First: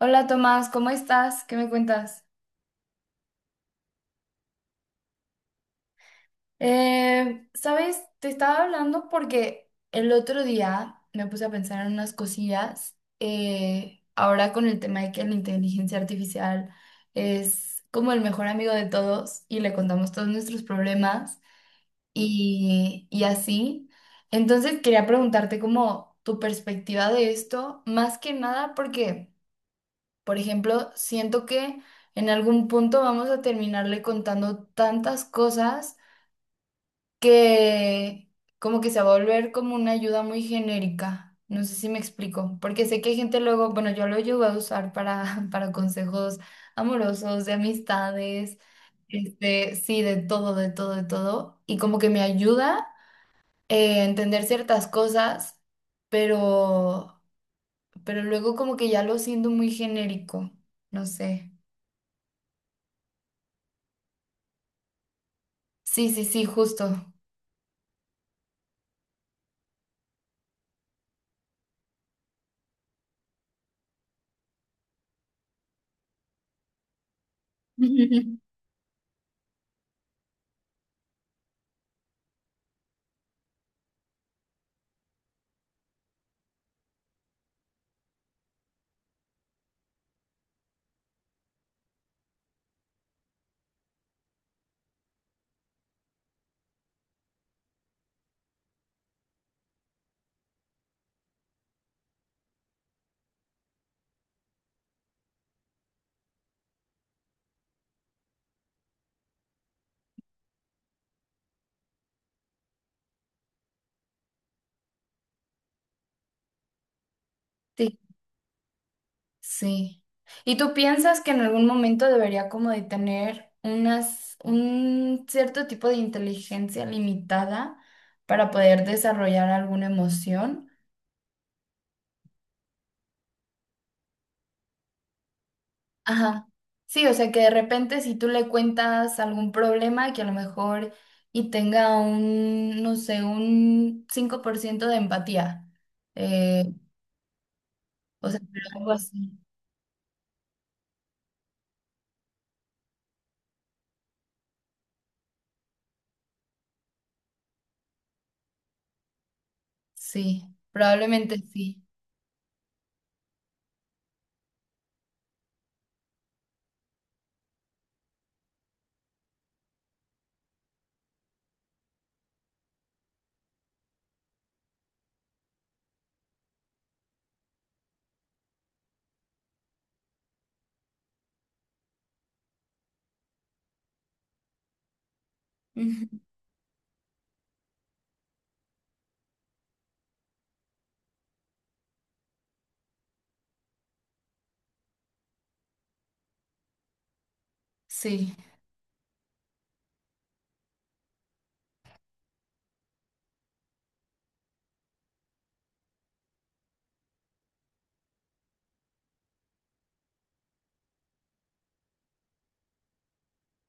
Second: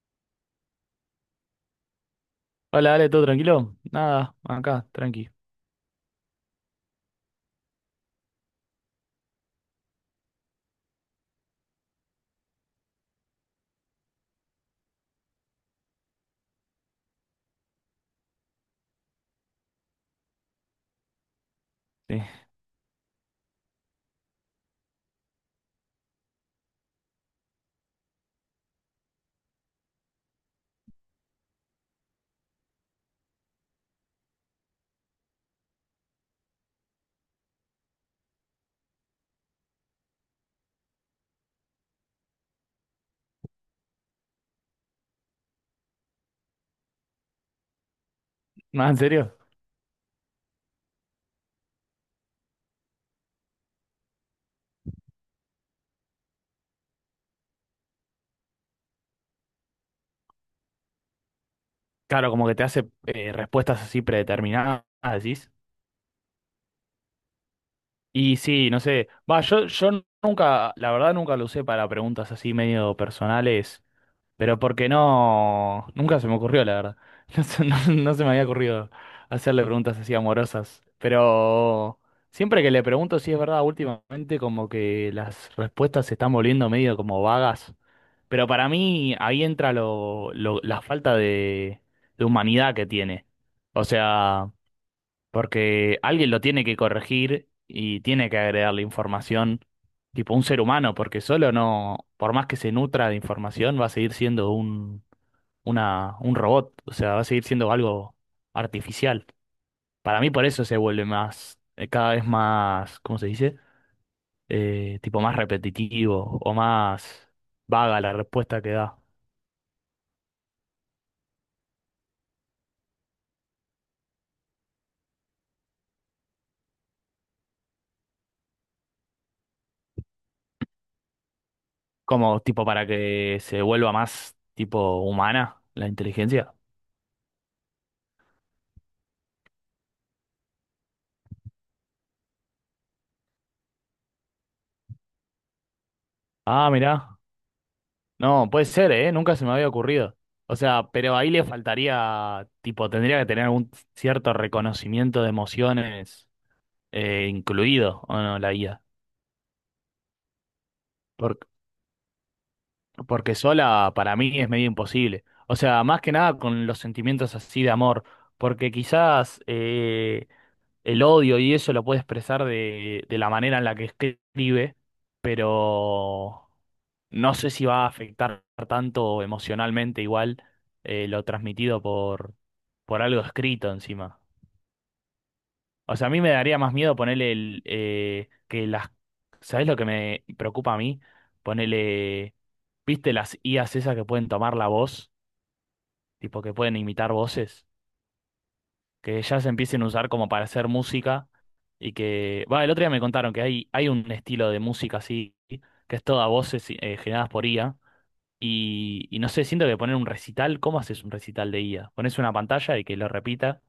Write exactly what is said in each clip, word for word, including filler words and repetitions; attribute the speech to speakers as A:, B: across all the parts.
A: Hola Tomás, ¿cómo estás? ¿Qué me cuentas?
B: Hola, dale, ¿todo tranquilo? Nada, acá, tranqui.
A: Eh, ¿sabes? Te estaba hablando porque el otro día me puse a pensar en unas cosillas. Eh, ahora con el tema de que la inteligencia artificial es como el mejor amigo de todos y le contamos todos nuestros problemas
B: Sí.
A: y, y así. Entonces quería preguntarte como tu perspectiva de esto, más que nada porque... Por ejemplo, siento que en algún punto vamos a terminarle contando tantas cosas que como que se va a volver como una ayuda muy genérica. No sé si me explico, porque sé que hay gente luego, bueno, yo lo llevo a usar para, para consejos amorosos, de amistades,
B: ¿No, en serio?
A: este, sí, de todo, de todo, de todo. Y como que me ayuda eh, a entender ciertas cosas, pero, pero luego como que ya lo siento muy genérico, no sé.
B: Claro, como que te hace eh, respuestas así predeterminadas, decís.
A: Sí, sí, sí, justo.
B: Y sí, no sé. Va, yo, yo nunca, la verdad nunca lo usé para preguntas así medio personales. Pero porque no, nunca se me ocurrió, la verdad. No se, no- no se me había ocurrido hacerle preguntas así amorosas. Pero siempre que le pregunto si es verdad, últimamente como que las respuestas se están volviendo medio como vagas. Pero para mí ahí entra lo, lo- la falta de, de humanidad que tiene. O sea, porque alguien lo tiene que corregir y tiene que agregarle información, tipo un ser humano, porque solo no, por más que se nutra de información, va a seguir siendo un, una, un robot, o sea, va a seguir siendo algo artificial. Para mí por eso se vuelve más, eh, cada vez más, ¿cómo se dice? Eh, tipo más repetitivo o más
A: Sí,
B: vaga la respuesta que da.
A: sí. ¿Y tú piensas que en algún momento debería como de tener unas, un cierto tipo de inteligencia limitada para poder desarrollar alguna emoción?
B: Como tipo para que se vuelva más tipo humana la
A: Ajá.
B: inteligencia.
A: Sí, o sea que de repente si tú le cuentas algún problema que a lo mejor y tenga un, no sé, un cinco por ciento de empatía. eh,
B: Ah, mirá.
A: o sea,
B: No,
A: pero
B: puede
A: algo
B: ser, ¿eh? Nunca
A: así.
B: se me había ocurrido. O sea, pero ahí le faltaría, tipo, tendría que tener algún cierto reconocimiento de emociones eh, incluido, ¿o no, la I A?
A: Sí, probablemente
B: Por-
A: sí.
B: porque sola para mí es medio imposible. O sea, más que nada con los sentimientos así de amor, porque quizás eh, el odio y eso lo puede expresar de, de la manera en la que escribe, pero no sé si va a afectar tanto emocionalmente igual eh, lo transmitido por, por algo escrito encima. O
A: Ujú.
B: sea, a mí me daría más miedo ponerle el, eh, que las... ¿Sabes lo que me preocupa a mí? Ponerle... ¿Viste las I As esas que pueden tomar la voz? Tipo que pueden imitar voces.
A: Sí.
B: Que ya se empiecen a usar como para hacer música y que, va, el otro día me contaron que hay, hay un estilo de música así, que es toda voces eh, generadas por I A y, y no sé, siento que poner un recital, ¿cómo haces un recital de I A? Pones una pantalla y que lo repita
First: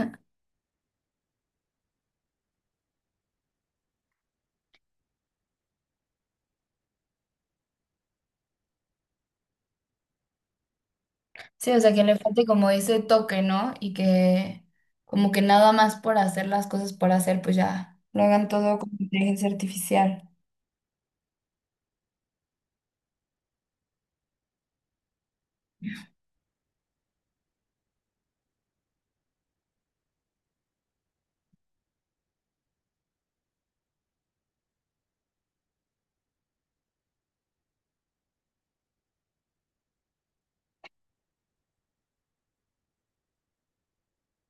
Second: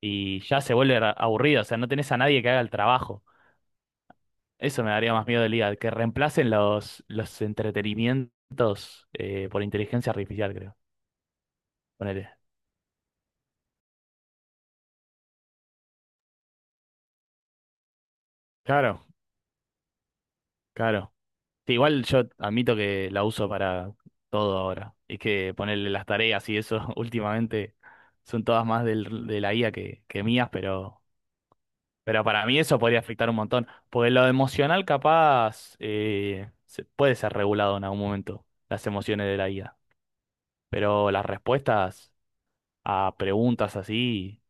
B: y ya se vuelve ra- aburrido, o sea, no tenés a nadie que haga el trabajo. Eso me daría más miedo del I A, que reemplacen los, los entretenimientos eh, por inteligencia artificial, creo.
A: Sí, o sea, que le
B: Ponele.
A: falte como ese toque, ¿no? Y que como que nada más por hacer las cosas por hacer, pues ya lo hagan todo con
B: Claro,
A: inteligencia artificial.
B: claro. Sí, igual yo admito que la uso para todo ahora. Es que ponerle las tareas y eso últimamente son todas más del- de la I A que, que mías, pero, pero para mí eso podría afectar un montón. Porque lo emocional capaz eh, se- puede ser regulado en algún momento, las emociones de la I A. Pero las respuestas a preguntas así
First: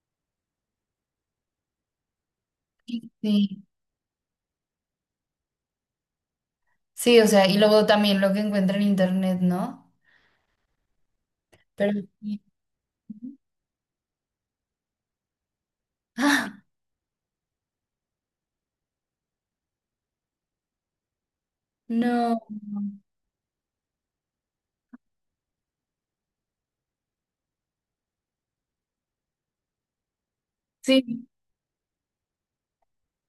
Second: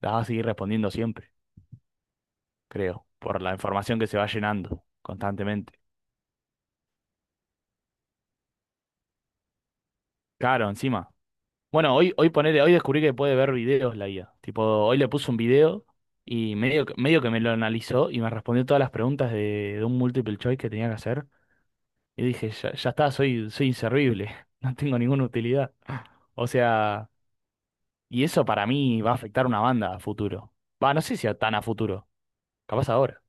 B: las vas a seguir respondiendo siempre, creo, por la
A: Sí,
B: información que se va llenando constantemente.
A: sí, o sea, y luego también lo que encuentra en internet, ¿no?
B: Claro, encima.
A: Pero
B: Bueno, hoy, hoy
A: sí.
B: ponele, hoy descubrí que puede ver videos la I A. Tipo, hoy le puse un video y
A: ¡Ah!
B: medio, que- medio que me lo analizó y me respondió todas las preguntas de, de un multiple choice que tenía que hacer. Y
A: No,
B: dije, ya, ya está, soy, soy inservible, no tengo ninguna utilidad. O sea, y eso para mí va a afectar una banda a futuro. Va, no sé
A: sí,
B: si a tan a futuro, capaz ahora.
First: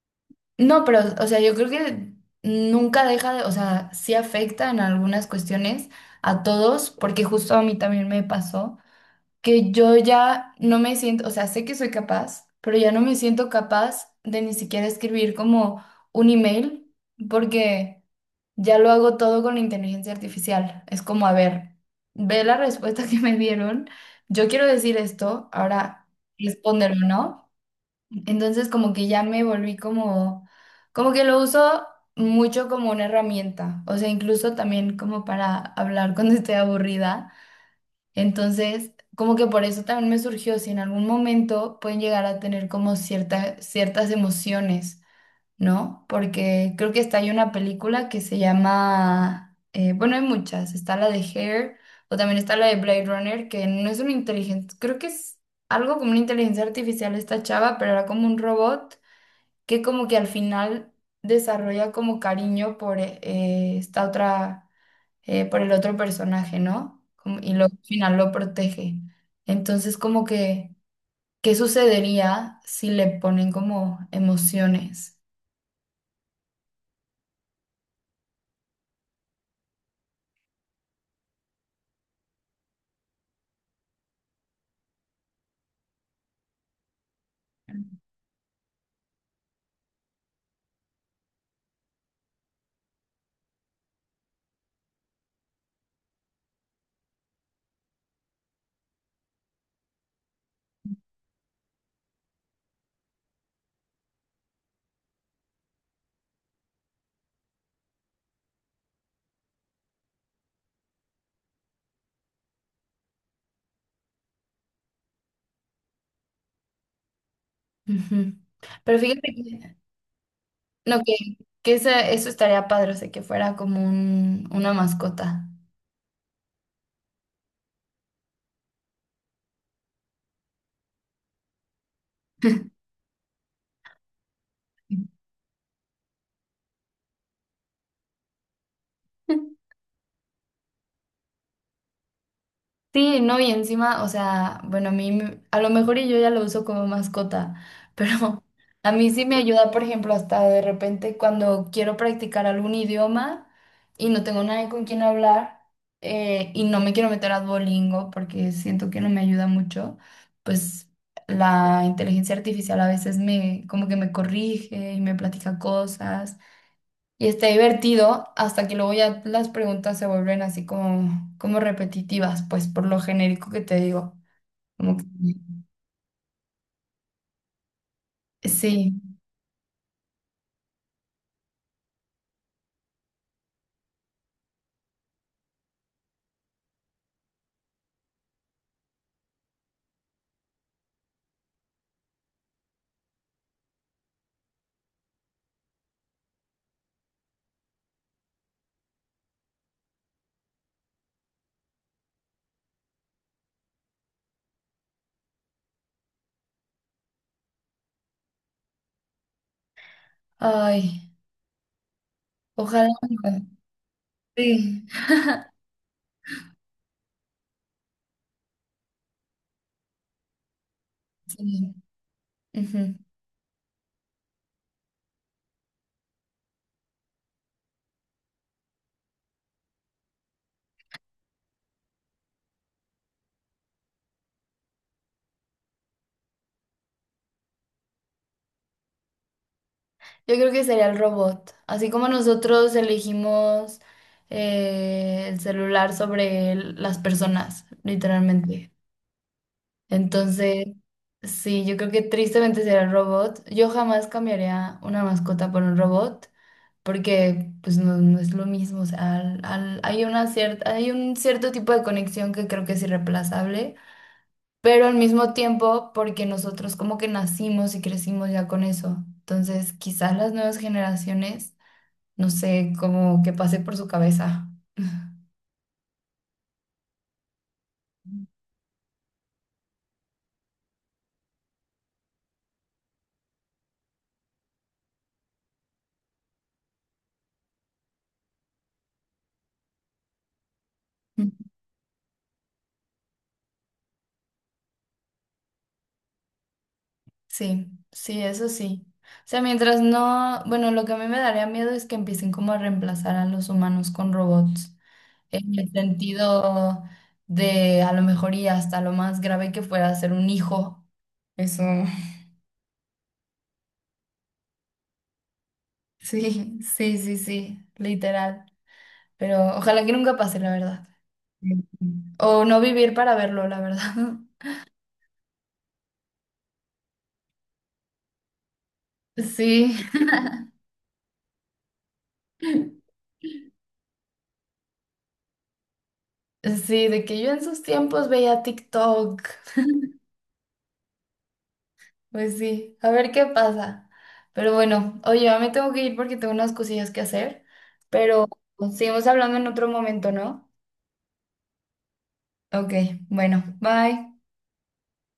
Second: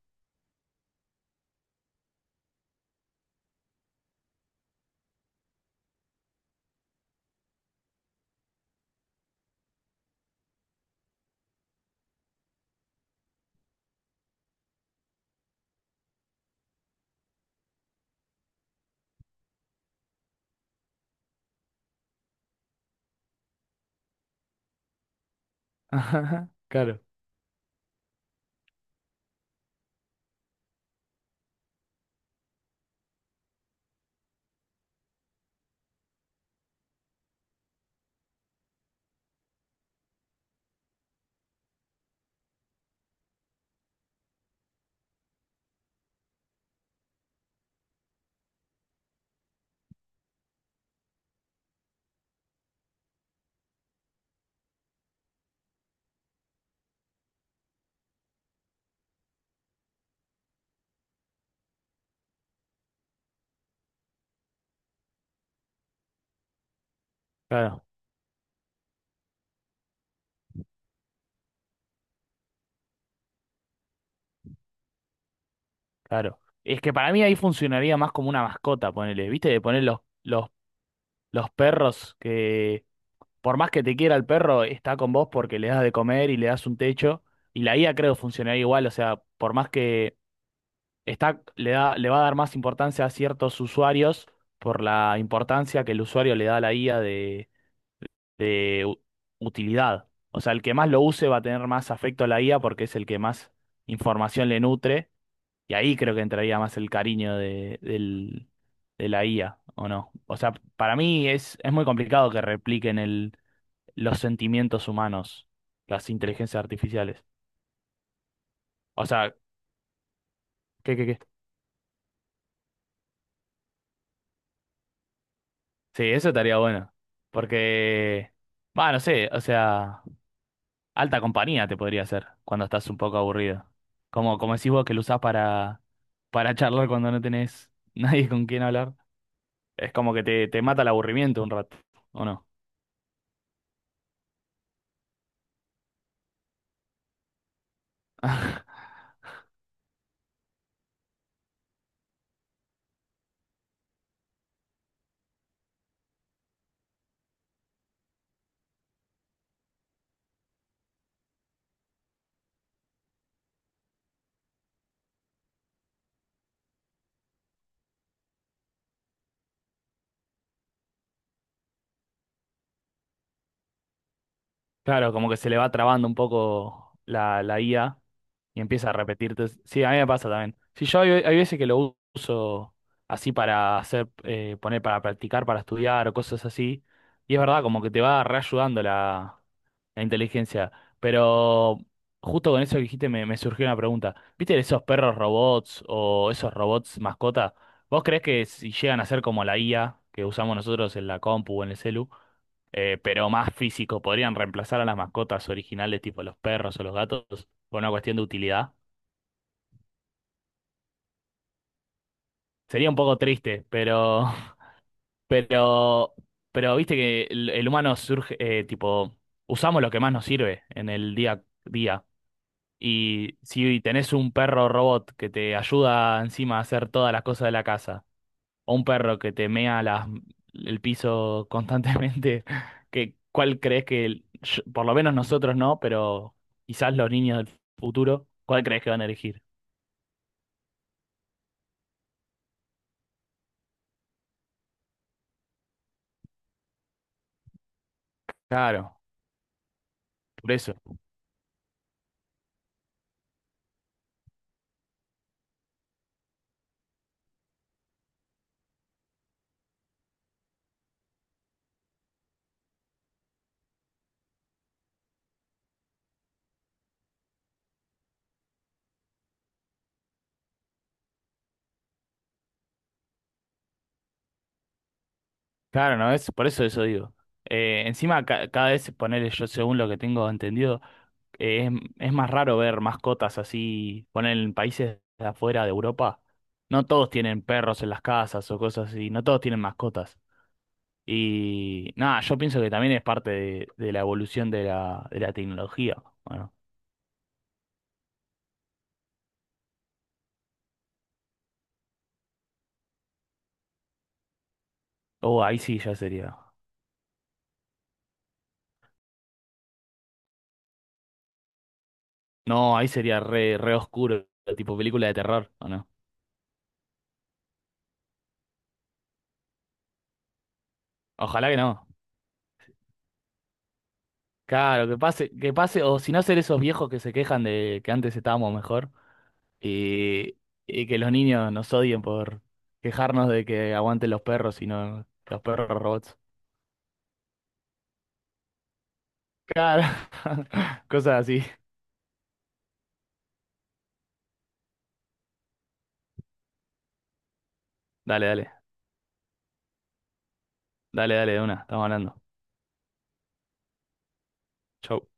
A: no, pero, o sea, yo creo que nunca deja de, o sea, sí afecta en algunas cuestiones a todos, porque justo a mí también me pasó. Que yo ya no me siento, o sea, sé que soy capaz, pero ya no me siento capaz de ni siquiera escribir como un email, porque ya lo hago todo con la inteligencia artificial. Es como, a ver, ve la respuesta que me dieron, yo quiero decir esto, ahora
B: Ajá,
A: respóndelo,
B: claro,
A: ¿no? Entonces como que ya me volví como, como que lo uso mucho como una herramienta, o sea, incluso también como para hablar cuando estoy aburrida. Entonces, como que por eso también me surgió si en algún momento pueden llegar a tener como cierta- ciertas emociones, ¿no? Porque creo que está ahí una película que se llama, eh, bueno, hay muchas, está la de Hair o también está la de Blade Runner, que no es una inteligencia, creo que es algo como una inteligencia artificial esta chava, pero era como un robot que como que al final desarrolla como cariño por eh, esta otra eh, por el otro personaje, ¿no? Como- y luego al
B: claro,
A: final lo protege. Entonces, como que, ¿qué sucedería si le ponen como emociones?
B: claro. Es que para mí ahí funcionaría más como una mascota, ponele, ¿viste? De poner los, los, los perros, por más que te quiera el perro, está con vos porque le das de comer y le das un techo. Y la I A creo funcionaría igual, o sea, por más que está, le da, le va a dar más importancia a ciertos usuarios por la importancia que el usuario le da a la I A de, de u- utilidad. O sea, el que más lo use va a tener más afecto a la I A porque es el que más información le nutre. Y ahí creo que entraría más el cariño de, del- de la I A, ¿o no? O sea, para mí es, es muy complicado que repliquen el los sentimientos humanos, las inteligencias artificiales.
A: Ujú. Pero
B: O
A: fíjate
B: sea,
A: que,
B: ¿qué,
A: no,
B: qué,
A: que,
B: qué?
A: que esa- eso estaría padre, o sea, que fuera como un- una mascota.
B: Sí, eso estaría bueno. Porque, bueno, no sé, o sea, alta compañía te podría hacer cuando estás un poco aburrido. Como, como decís vos que lo usás para, para charlar cuando no tenés nadie con quien hablar. Es como que te, te mata el aburrimiento un rato, ¿o no?
A: Sí, no, y encima, o sea, bueno, a mí, me- a lo mejor y yo ya lo uso como mascota, pero a mí sí me ayuda, por ejemplo, hasta de repente cuando quiero practicar algún idioma y no tengo nadie con quien hablar eh, y no me quiero meter a Duolingo porque siento que no me ayuda mucho, pues la inteligencia artificial a veces me, como que me corrige y me platica cosas y está divertido hasta que luego ya las preguntas se vuelven así como, como repetitivas, pues por lo genérico que te digo. Como que,
B: Claro, como que se le va trabando un poco la, la I A y empieza
A: sí,
B: a repetirte. Sí, a mí me pasa también. Sí, yo hay, hay veces que lo uso así para hacer, eh, poner para practicar, para estudiar o cosas así. Y es verdad, como que te va reayudando la, la inteligencia. Pero justo con eso que dijiste me, me surgió una pregunta. ¿Viste esos perros robots o esos robots mascota? ¿Vos creés que si llegan a ser como la I A que usamos nosotros en la compu o en el celu? Eh, pero más físico. Podrían reemplazar a las mascotas originales, tipo los perros o los gatos, por una cuestión de utilidad.
A: ay,
B: Sería
A: ojalá.
B: un poco triste, pero,
A: Sí,
B: pero, pero viste que el, el humano surge, eh, tipo, usamos lo que más nos sirve en el día a
A: sí.
B: día.
A: Ujú.
B: Y si tenés un perro robot que te ayuda encima a hacer todas las cosas de la casa o un perro que te mea las- el piso constantemente, que, ¿cuál crees que, el- yo- por lo menos nosotros no, pero quizás los niños del futuro, ¿cuál crees que van a elegir?
A: Yo creo que sería el robot. Así como nosotros elegimos eh, el celular sobre el- las personas, literalmente.
B: Claro, por
A: Entonces,
B: eso.
A: sí, yo creo que tristemente sería el robot. Yo jamás cambiaría una mascota por un robot. Porque pues no, no es lo mismo, o sea, al- al- hay una cierta, hay un cierto tipo de conexión que creo que es irreemplazable, pero al mismo tiempo porque nosotros como que nacimos y crecimos ya con eso, entonces quizás las nuevas generaciones, no sé, como que pase por su cabeza.
B: Claro, ¿no es? Por eso eso digo. Eh, encima, ca- cada vez ponerle yo, según lo que tengo entendido, eh, es, es más raro ver mascotas así, poner en países de afuera de Europa. No todos tienen perros en las casas o cosas así, no todos tienen mascotas. Y nada, yo pienso que también es parte de, de la evolución de la, de la tecnología. Bueno,
A: Sí, sí, eso sí. O sea, mientras no, bueno, lo que a mí me daría miedo es que empiecen como a reemplazar a los humanos con robots,
B: oh,
A: en
B: ahí
A: el
B: sí ya sería.
A: sentido de a lo mejor y hasta lo más grave que fuera ser un hijo. Eso,
B: No, ahí sería re, re oscuro, tipo película de terror, ¿o no?
A: sí, sí, sí, sí, literal. Pero ojalá que nunca pase, la verdad.
B: Ojalá
A: Sí.
B: que no.
A: O no vivir para verlo, la verdad.
B: Claro, que pase, que pase, o si no ser esos viejos que se quejan de que antes estábamos mejor
A: Sí,
B: y, y que los niños nos odien por quejarnos de que aguanten los perros y no los perros robots.
A: sí, de que yo en sus tiempos veía TikTok.
B: Claro, cosas así.
A: Pues sí, a ver qué pasa. Pero bueno, oye, ya me tengo que ir porque tengo unas cosillas que hacer,
B: Dale,
A: pero
B: dale,
A: seguimos hablando en otro momento, ¿no?
B: dale, dale, de una, estamos hablando.
A: Ok, bueno, bye.
B: Chau.